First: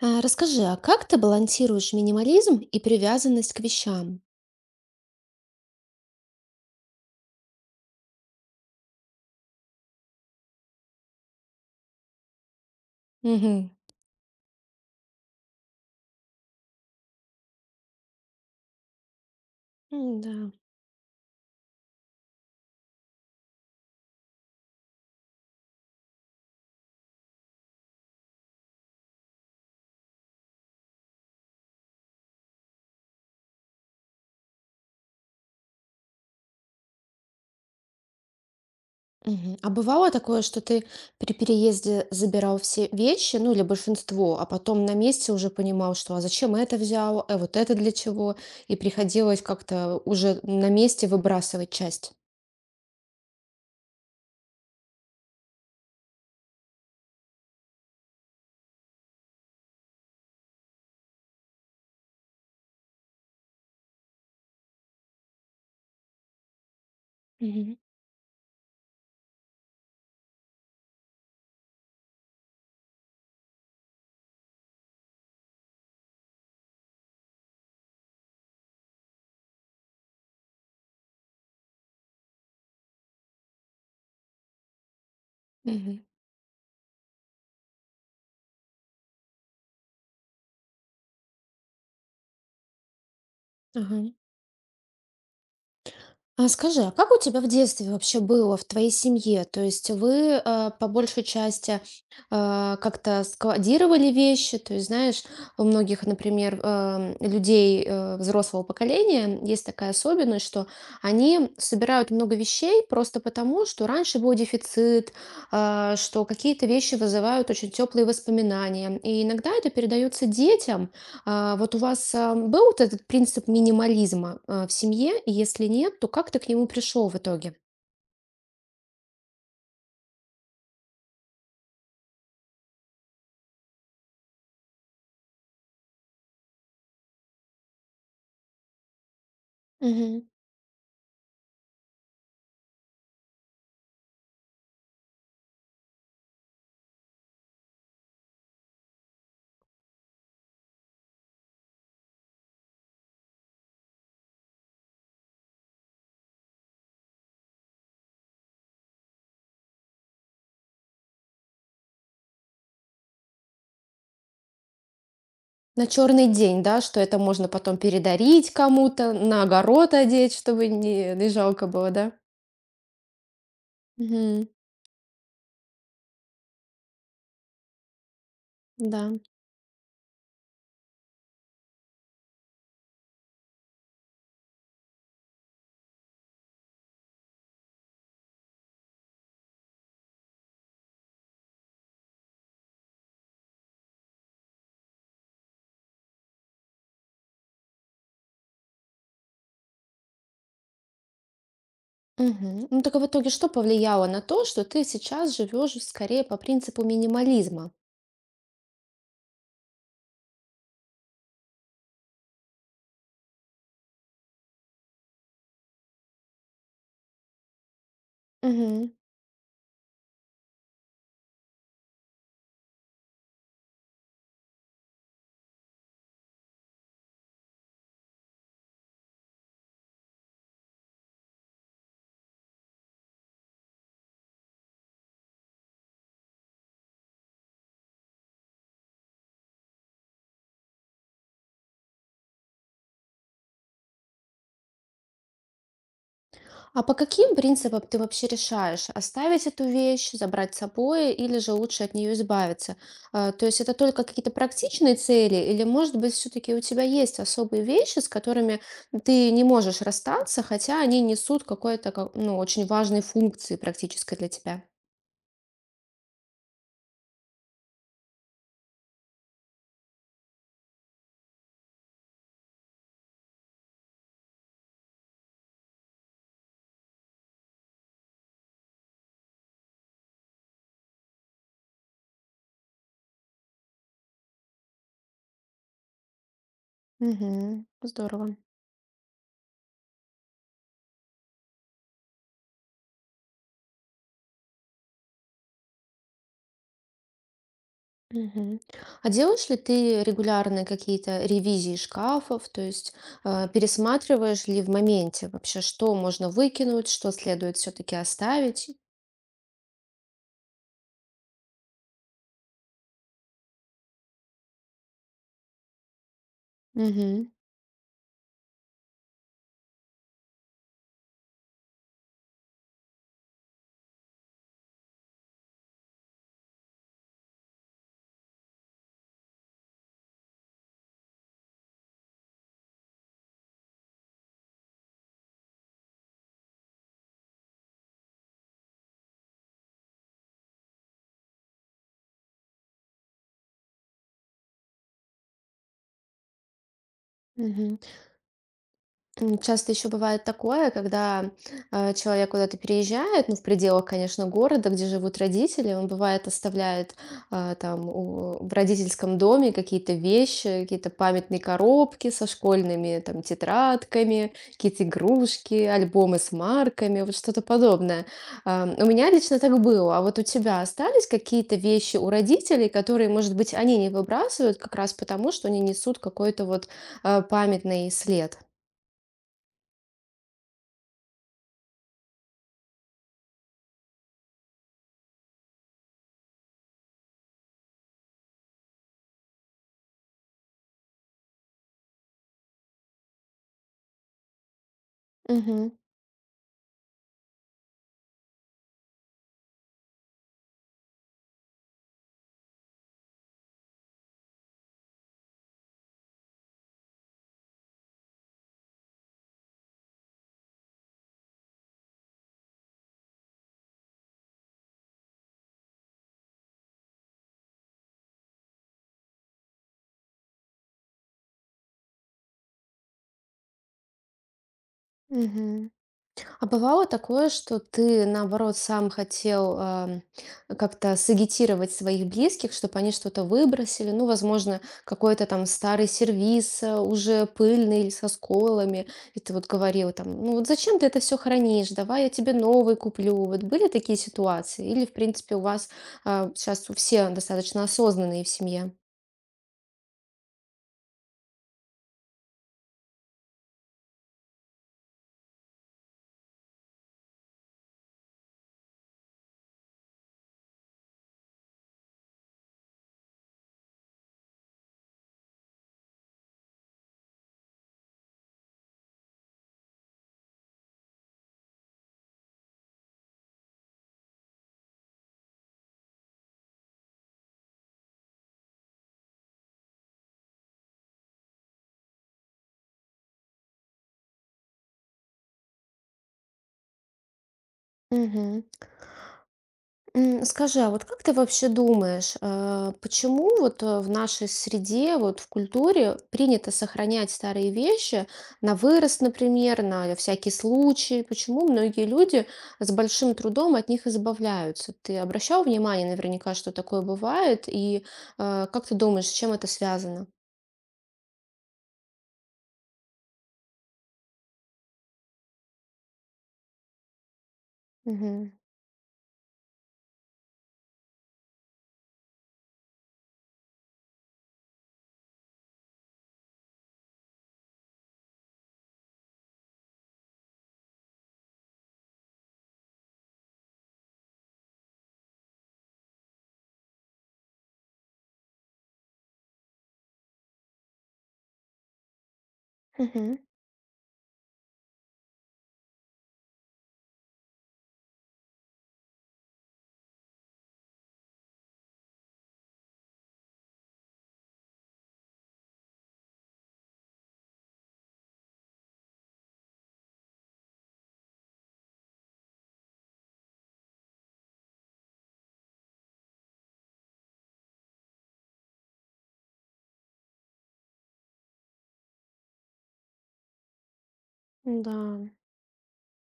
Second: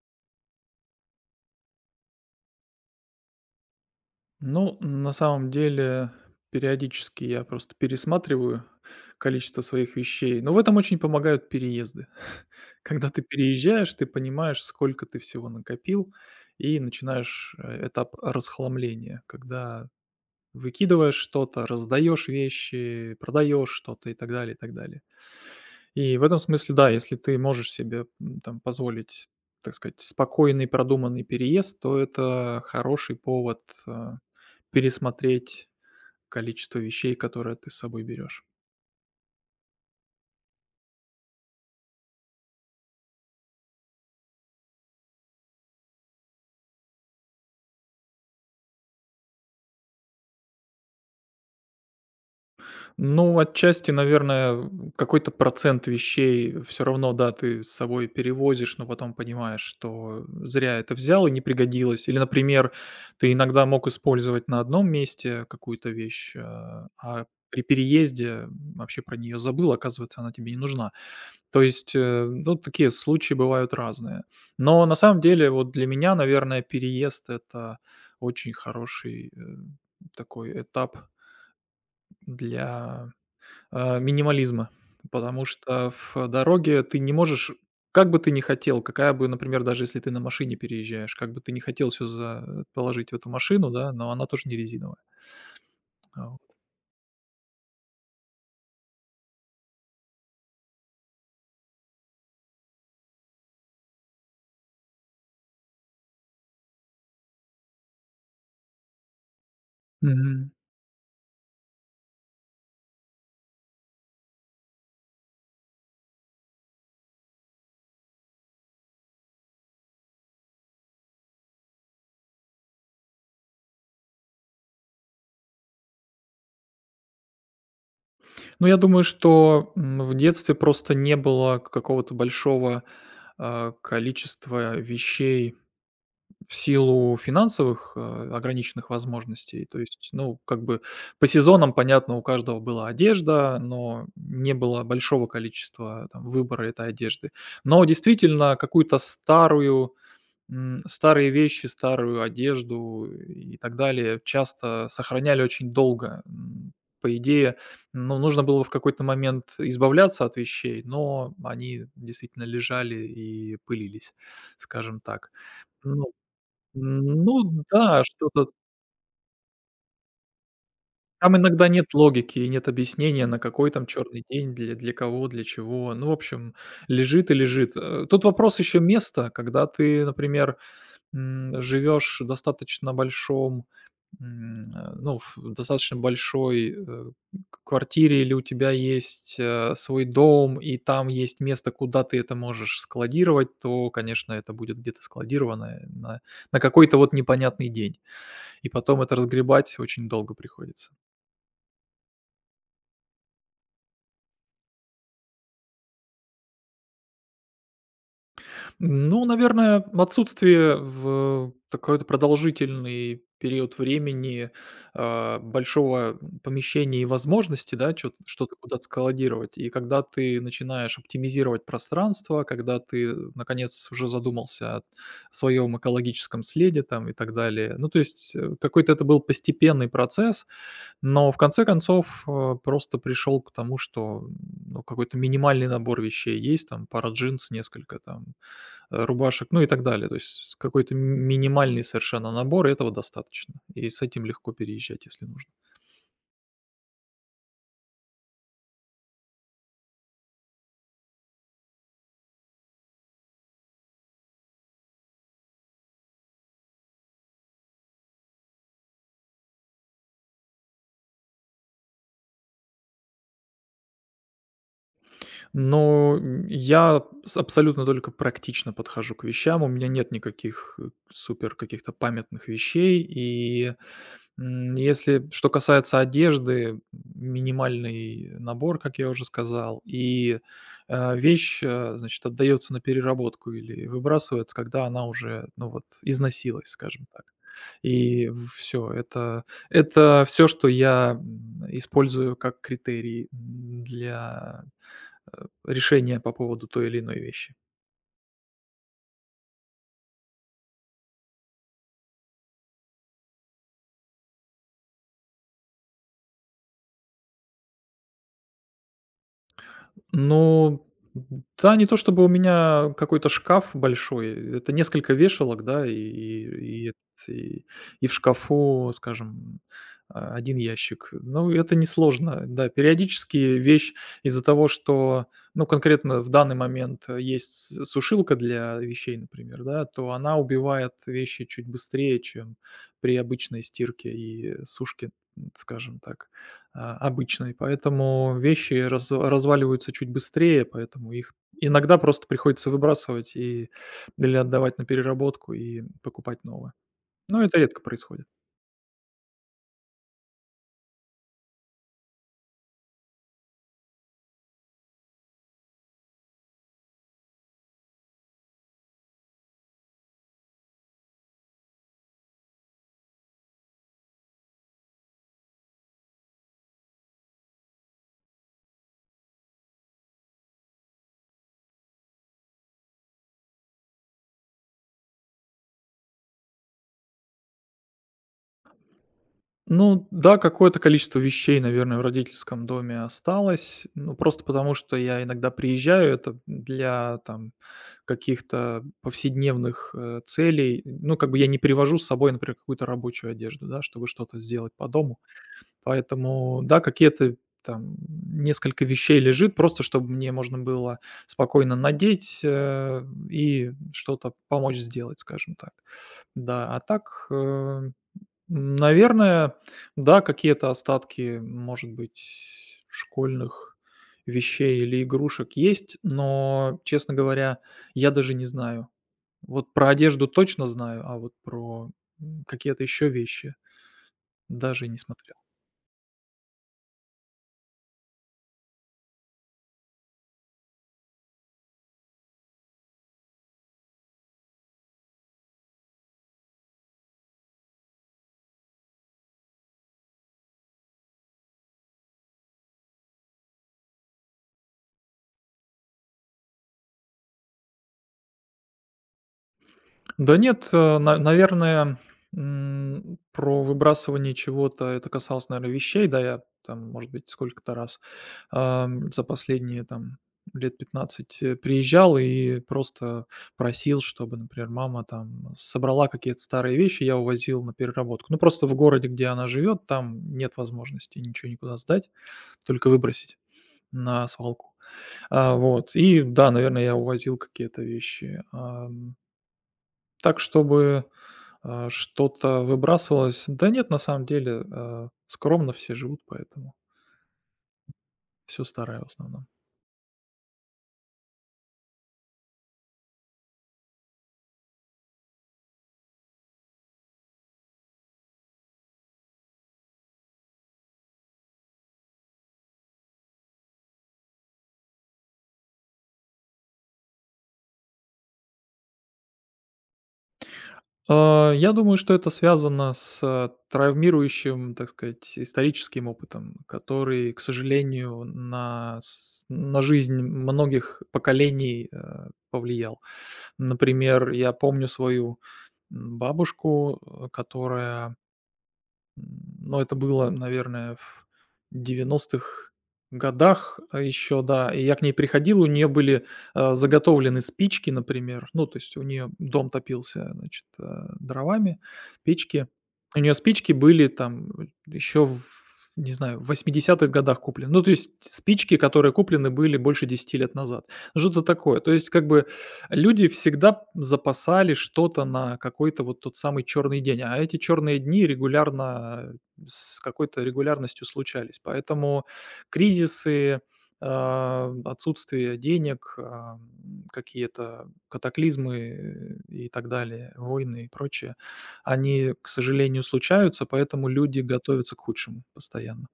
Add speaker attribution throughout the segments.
Speaker 1: Расскажи, а как ты балансируешь минимализм и привязанность к вещам?
Speaker 2: Ну, на самом деле, периодически я просто пересматриваю количество своих вещей, но в этом очень помогают переезды. Когда ты
Speaker 1: Мгм.
Speaker 2: переезжаешь, ты понимаешь, сколько ты всего накопил, и начинаешь этап расхламления, когда
Speaker 1: Да.
Speaker 2: выкидываешь что-то, раздаешь вещи, продаешь что-то и так далее, и так далее. И в этом смысле, да, если ты можешь себе, там позволить, так сказать, спокойный продуманный переезд, то это хороший повод а, пересмотреть количество вещей, которые ты с собой берешь.
Speaker 1: Мгм. А бывало такое, что ты при переезде забирал все вещи, ну или большинство, а потом на месте уже понимал, что а зачем это взял, а вот это для чего, и приходилось как-то уже на месте выбрасывать часть.
Speaker 2: Ну, отчасти, наверное, какой-то процент вещей все равно, да, ты с собой перевозишь, но потом понимаешь, что зря это взял и не пригодилось. Или, например, ты иногда мог использовать на одном месте какую-то вещь, а при переезде вообще про нее забыл, оказывается, она тебе не нужна. То есть, ну, такие случаи бывают разные. Но на самом деле вот для меня, наверное, переезд — это очень хороший, такой этап для минимализма, потому
Speaker 1: Мгм.
Speaker 2: что
Speaker 1: Мгм.
Speaker 2: в дороге ты не можешь, как бы ты ни хотел, какая бы, например, даже если ты на машине переезжаешь, как бы ты не хотел все за положить в эту машину, да,
Speaker 1: Ага.
Speaker 2: но она тоже не резиновая. Вот.
Speaker 1: А скажи, а как у тебя в детстве вообще было в твоей семье? То есть вы по большей части как-то складировали вещи? То есть, знаешь, у многих, например, людей взрослого поколения есть такая особенность,
Speaker 2: Мгм.
Speaker 1: что они собирают много вещей просто потому, что раньше был дефицит, что какие-то вещи вызывают очень теплые воспоминания. И иногда это передается детям. Вот у вас, был вот этот принцип минимализма, в семье? И если нет, то как ты к нему пришел в итоге?
Speaker 2: Ну, я думаю, что, в детстве просто не было какого-то большого, количества вещей, в силу финансовых, ограниченных возможностей. То есть,
Speaker 1: Мгм.
Speaker 2: ну, как бы по сезонам, понятно, у каждого была одежда, но не было большого количества там выбора этой одежды. Но действительно старые вещи, старую одежду и так далее часто сохраняли очень долго. По идее, ну, нужно было в какой-то момент избавляться от вещей, но они действительно лежали и пылились, скажем так.
Speaker 1: На
Speaker 2: Ну
Speaker 1: черный день, да, что
Speaker 2: М,
Speaker 1: это можно
Speaker 2: ну
Speaker 1: потом
Speaker 2: да, что-то
Speaker 1: передарить кому-то, на огород одеть, чтобы не
Speaker 2: там иногда
Speaker 1: жалко
Speaker 2: нет
Speaker 1: было, да?
Speaker 2: логики и нет объяснения, на какой там черный
Speaker 1: Мгм.
Speaker 2: день, для кого, для чего. Ну, в общем, лежит и лежит. Тут вопрос еще
Speaker 1: Да.
Speaker 2: места, когда ты, например, живешь в достаточно большой, э, к квартире или у тебя есть, свой дом, и там есть место, куда ты это можешь складировать, то, конечно, это будет где-то складировано на какой-то вот непонятный день. И потом это разгребать очень долго приходится.
Speaker 1: Мгм. Ну так а в итоге что повлияло на то, что ты сейчас живешь скорее по принципу минимализма?
Speaker 2: Ну, наверное, отсутствие в такой-то продолжительный период времени, большого помещения и возможности, да, чё что-то куда-то складировать. И когда ты начинаешь оптимизировать пространство, когда ты, наконец, уже задумался о своем экологическом следе там и так далее. Ну, то есть, какой-то это был постепенный процесс. Но в конце концов, просто пришел к тому, что, ну, какой-то минимальный набор вещей есть, там пара джинс, несколько там, рубашек, ну и так далее. То есть какой-то минимальный совершенно набор, и этого достаточно. И с этим легко переезжать, если нужно.
Speaker 1: А по каким принципам ты вообще решаешь, оставить эту вещь, забрать с собой или же лучше от нее избавиться? То есть это только какие-то практичные цели или, может быть, все-таки у тебя есть особые вещи, с которыми ты не можешь расстаться, хотя они несут какой-то, ну, очень важной функции практической для тебя?
Speaker 2: Но я с абсолютно только практично подхожу к вещам. У меня нет никаких супер каких-то памятных вещей. И если что касается одежды, минимальный набор, как я уже сказал, и вещь, значит, отдается на переработку или выбрасывается, когда она уже, ну вот, износилась, скажем так.
Speaker 1: Угу,
Speaker 2: И
Speaker 1: здорово.
Speaker 2: все, это все, что я использую как критерий для решения по поводу той или иной вещи.
Speaker 1: Мгм. А делаешь ли ты регулярные какие-то ревизии шкафов, то есть пересматриваешь ли в моменте вообще, что можно выкинуть, что следует все-таки оставить?
Speaker 2: Ну да, не то чтобы у меня какой-то шкаф большой, это несколько вешалок, да, и эт
Speaker 1: Мгм.
Speaker 2: и и в шкафу, скажем, 1 ящик. Ну, это несложно. Да, периодически вещь из-за того, что, ну, конкретно в данный момент, есть с сушилка для вещей, например, да, то она убивает вещи чуть быстрее, чем при обычной стирке и сушке, скажем так, обычной, поэтому вещи разваливаются чуть быстрее, поэтому их иногда просто приходится выбрасывать или отдавать на переработку и покупать новое. Но это
Speaker 1: Мгм.
Speaker 2: редко происходит.
Speaker 1: Часто еще бывает такое, когда человек куда-то переезжает, ну, в пределах, конечно, города, где живут родители, он бывает оставляет там в родительском доме какие-то вещи, какие-то памятные коробки со школьными там тетрадками, какие-то игрушки, альбомы с марками, вот что-то подобное. У меня лично так было, а вот у тебя остались какие-то вещи у родителей, которые, может быть, они не выбрасывают как раз потому, что они несут какой-то вот памятный след?
Speaker 2: Ну да, какое-то количество вещей, наверное, в родительском доме осталось. Ну, просто потому, что я иногда приезжаю, это для там каких-то повседневных, целей. Ну, как бы я не привожу с собой, например, какую-то рабочую одежду, да, чтобы что-то сделать по дому.
Speaker 1: Мгм.
Speaker 2: Поэтому, да, какие-то там несколько вещей лежит, просто чтобы мне можно было спокойно надеть, и что-то помочь сделать, скажем так. Да, а так, наверное, да, какие-то остатки, может быть, школьных вещей или игрушек есть, но, честно говоря, я даже не знаю. Вот про одежду точно знаю, а вот про, какие-то еще вещи даже не смотрел.
Speaker 1: Мгм. А бывало такое, что ты, наоборот, сам хотел как-то сагитировать своих близких, чтобы они что-то выбросили? Ну, возможно, какой-то там старый сервиз, уже пыльный или со сколами. И ты вот говорил там, ну вот зачем ты это все хранишь? Давай я тебе новый куплю. Вот были такие ситуации? Или, в принципе, у вас сейчас все достаточно осознанные в семье?
Speaker 2: Да нет, э, на наверное, про выбрасывание чего-то это касалось, наверное, вещей. Да, я там, может быть, сколько-то раз, за последние там лет 15 приезжал и просто просил, чтобы, например, мама там собрала какие-то старые вещи, я увозил на переработку. Ну, просто в городе, где она живет, там нет возможности ничего никуда сдать, только выбросить на свалку. Вот и да, наверное, я увозил какие-то вещи. Так, чтобы, что-то выбрасывалось. Да нет, на самом деле, скромно все живут, поэтому все старое в основном.
Speaker 1: Скажи, а вот как ты вообще думаешь, почему вот в нашей среде, вот в культуре принято сохранять старые вещи на вырост, например, на всякий случай? Почему многие люди с большим трудом от них избавляются? Ты обращал внимание наверняка, что такое бывает, и как ты думаешь, с чем это связано?
Speaker 2: Я думаю, что это связано с травмирующим, так сказать, историческим опытом, который, к сожалению,
Speaker 1: Мгм.
Speaker 2: на жизнь многих поколений, повлиял. Например, я помню свою, бабушку, э, которая но это было, наверное, в 1990-х годах, еще, да. И я к ней приходил, у нее были, заготовлены спички, например. Ну, то есть у нее дом топился, значит, дровами, печки.
Speaker 1: Мгм.
Speaker 2: У нее спички были там еще в не знаю, в 80-х годах куплены. Ну, то есть спички, которые куплены были больше 10 лет назад. Что-то такое. То есть как бы люди всегда запасали что-то на какой-то вот тот самый черный день, а эти черные дни с какой-то регулярностью случались. Поэтому кризисы, отсутствие денег, какие-то катаклизмы и так далее, войны и прочее, они, к сожалению, случаются, поэтому люди
Speaker 1: Да.
Speaker 2: готовятся к худшему постоянно.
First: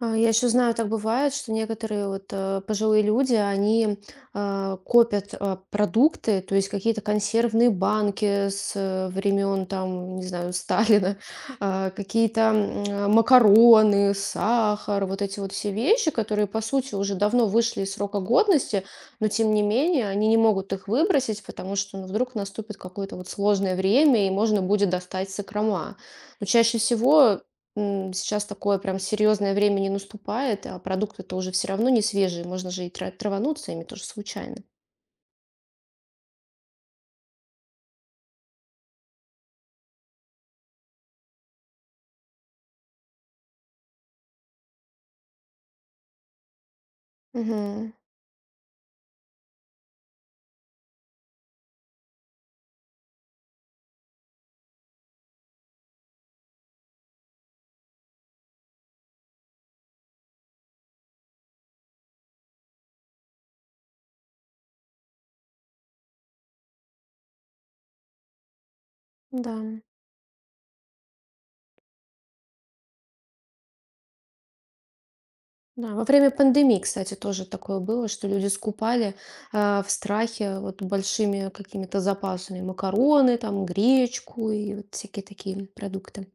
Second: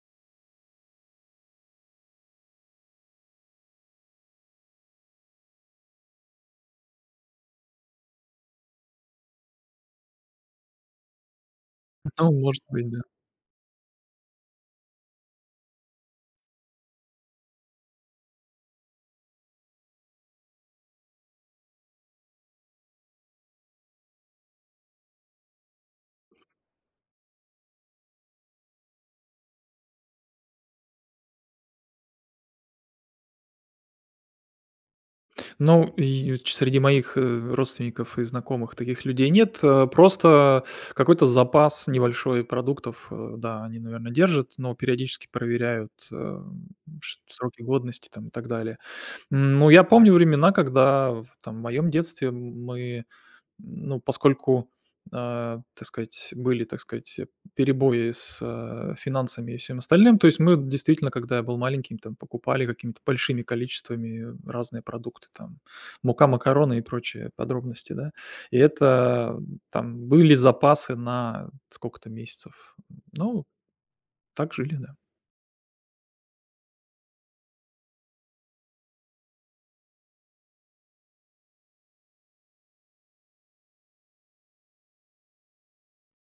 Speaker 1: Я еще знаю, так бывает, что некоторые вот, пожилые люди, они, копят, продукты, то есть какие-то консервные банки с времен там, не знаю, Сталина,
Speaker 2: Ну,
Speaker 1: какие-то,
Speaker 2: может быть, да.
Speaker 1: макароны, сахар, вот эти вот все вещи, которые, по сути, уже давно вышли из срока годности, но тем не менее они не могут их выбросить, потому что, ну, вдруг наступит какое-то вот сложное время и можно будет достать сокрома. Но чаще всего сейчас такое прям серьезное время не наступает, а продукты-то уже все равно не свежие, можно же и травануться ими тоже случайно.
Speaker 2: Ну, и ч среди моих, родственников и знакомых таких людей нет. Просто какой-то запас небольшой продуктов, да, они, наверное, держат, но периодически проверяют, э, ш сроки
Speaker 1: Мгм.
Speaker 2: годности там и так далее. Ну, я помню времена, когда в там моем детстве мы ну, поскольку, так сказать, были, так сказать, э, перебои с, финансами и всем остальным, то есть мы действительно, когда я был маленьким, там покупали какими-то большими количествами разные продукты, там мука, макароны и прочие подробности, да. И это
Speaker 1: Да.
Speaker 2: там были запасы на сколько-то месяцев. Ну, так жили, да.
Speaker 1: Да, во время пандемии, кстати, тоже такое было, что люди скупали в страхе вот большими какими-то запасами макароны, там гречку и вот всякие такие продукты.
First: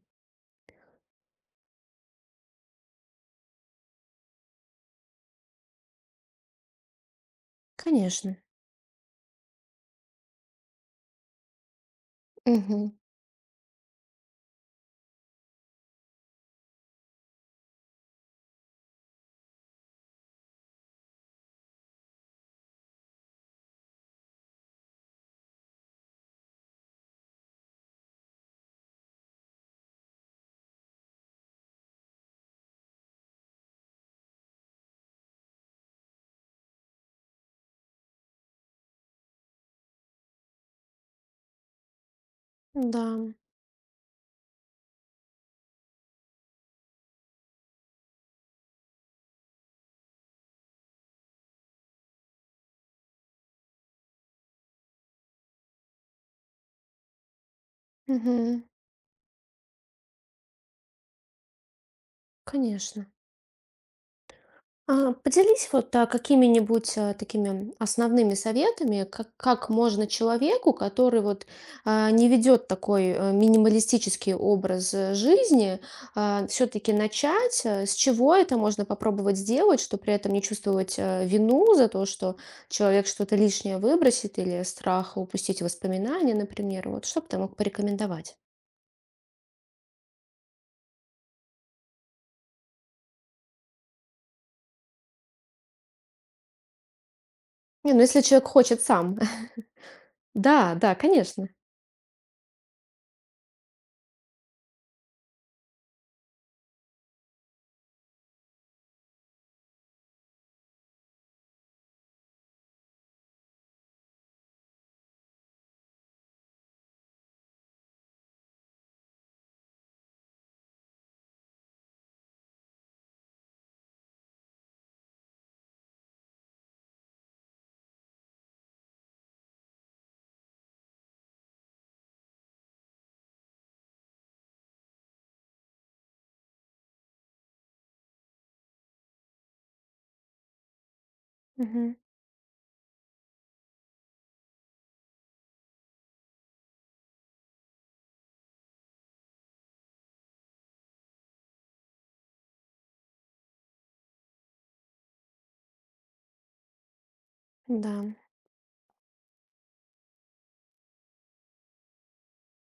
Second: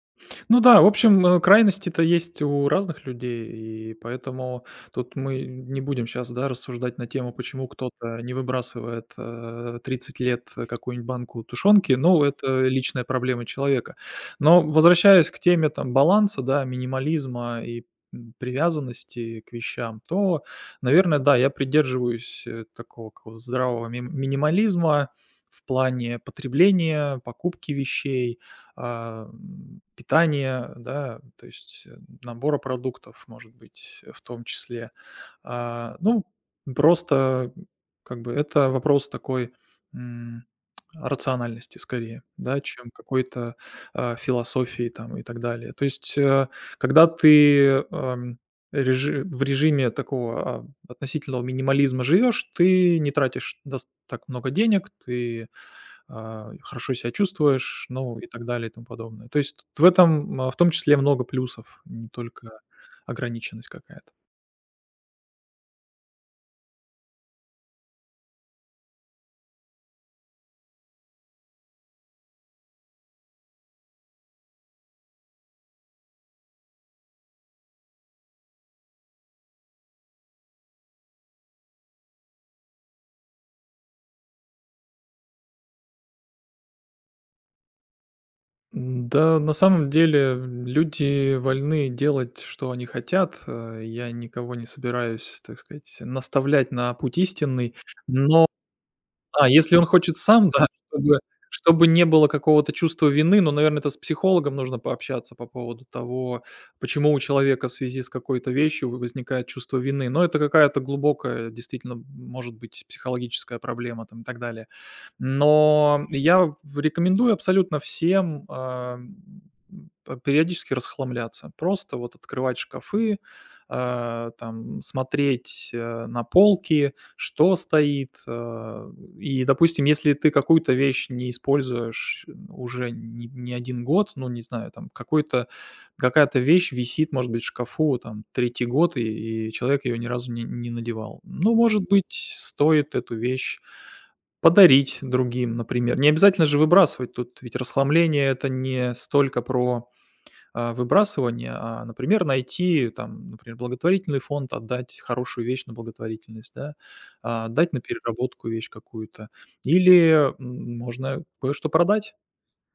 Speaker 2: Ну да, в общем, крайности-то есть у разных людей, и поэтому тут мы не будем сейчас, да, рассуждать на тему, почему кто-то не
Speaker 1: Конечно.
Speaker 2: выбрасывает, 30 лет, какую-нибудь банку тушенки. Ну, это
Speaker 1: Мгм.
Speaker 2: личная проблема человека. Но возвращаясь к теме там баланса, да, минимализма и, привязанности к вещам, то, наверное, да, я придерживаюсь, такого какого-то здравого мим минимализма в плане потребления, покупки вещей, а, питания, да, то есть, набора продуктов, может быть, в том числе. Ну, просто как бы это вопрос такой, м, рациональности скорее, да, чем
Speaker 1: Да.
Speaker 2: какой-то, философии там и так далее. То есть, когда ты, в режиме такого, относительного минимализма живешь, ты не тратишь, так много денег, ты, хорошо себя чувствуешь, ну и так
Speaker 1: Мгм.
Speaker 2: далее и тому подобное. То есть в этом, в том числе, много плюсов, не только
Speaker 1: Конечно.
Speaker 2: ограниченность какая-то.
Speaker 1: Поделись вот какими-нибудь такими основными советами, как можно человеку, который вот не ведет такой минималистический образ жизни, все-таки начать, с чего это можно попробовать сделать, чтобы при этом не чувствовать вину за то, что человек что-то лишнее выбросит или страх упустить воспоминания, например. Вот что бы ты мог порекомендовать?
Speaker 2: Да, на самом деле люди вольны делать, что они хотят. Я никого не собираюсь, так сказать, наставлять на путь истинный,
Speaker 1: Не, ну если
Speaker 2: но
Speaker 1: человек хочет сам.
Speaker 2: А если он хочет сам, да,
Speaker 1: Да, да,
Speaker 2: чтобы
Speaker 1: конечно.
Speaker 2: чтобы не было какого-то чувства вины, но, наверное, это с психологом нужно пообщаться по поводу того, почему у человека в связи с какой-то вещью в возникает чувство вины. Но это какая-то глубокая, действительно, может быть, психологическая проблема там и так далее. Но я рекомендую абсолютно всем, а, п периодически расхламляться. Просто вот открывать шкафы, там смотреть, на полки, что стоит. И, допустим, если ты какую-то вещь не используешь, уже не 1 год, ну, не знаю, там какой-то какая-то вещь висит, может быть, в шкафу там третий год, и человек ее ни разу не надевал. Ну, может
Speaker 1: Мгм.
Speaker 2: быть, стоит эту вещь подарить другим, например. Не обязательно же выбрасывать тут, ведь расхламление — это не столько про, выбрасывание, а, например, найти там, например, благотворительный фонд, отдать хорошую вещь на благотворительность, да, дать на
Speaker 1: Да,
Speaker 2: переработку вещь какую-то. Или, можно кое-что продать.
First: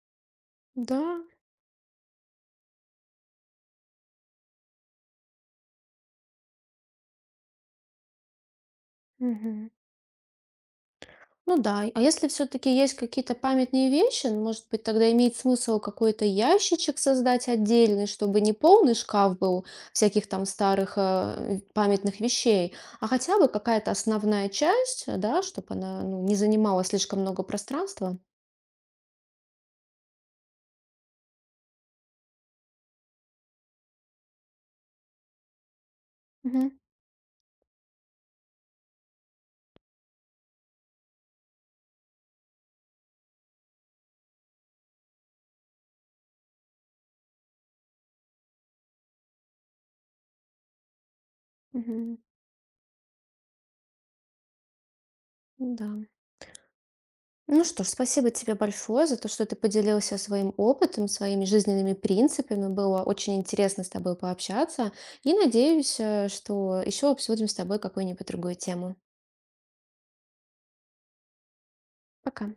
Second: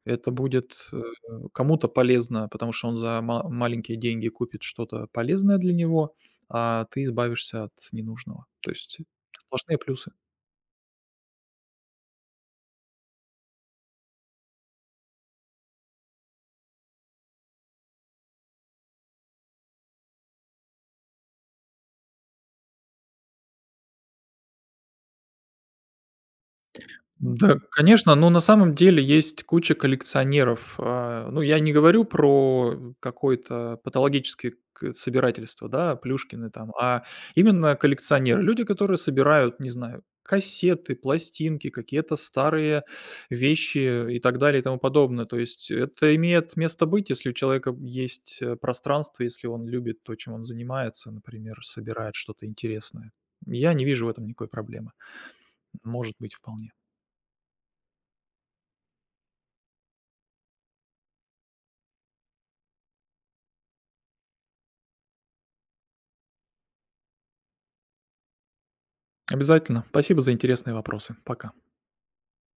Speaker 2: Это будет,
Speaker 1: да.
Speaker 2: кому-то полезно, потому что он за ма маленькие деньги купит что-то полезное для него, а ты избавишься от ненужного. То есть
Speaker 1: Мгм.
Speaker 2: сплошные плюсы.
Speaker 1: Ну да, а если все-таки есть какие-то памятные вещи, ну, может быть, тогда имеет смысл какой-то ящичек создать отдельный, чтобы не полный шкаф был всяких там старых памятных вещей, а хотя бы какая-то основная часть, да, чтобы она, ну, не занимала слишком много
Speaker 2: Да, конечно,
Speaker 1: пространства.
Speaker 2: но на самом деле есть куча коллекционеров. Ну, я не говорю про какое-то патологическое, собирательство, да, Плюшкины
Speaker 1: Мгм.
Speaker 2: там, а именно коллекционеры, люди, которые собирают, не знаю, кассеты, пластинки, какие-то старые вещи и так далее и тому подобное. То есть это имеет место быть, если у человека есть, пространство, если он любит то, чем он занимается, например, собирает
Speaker 1: Мгм.
Speaker 2: что-то интересное. Я не вижу в этом никакой проблемы.
Speaker 1: Да.
Speaker 2: Может быть, вполне.
Speaker 1: Ну что ж, спасибо тебе большое за то, что ты поделился своим опытом, своими жизненными принципами. Было очень интересно с тобой пообщаться. И надеюсь, что еще обсудим с тобой какую-нибудь другую тему.
Speaker 2: Обязательно. Спасибо за интересные вопросы. Пока.
Speaker 1: Пока.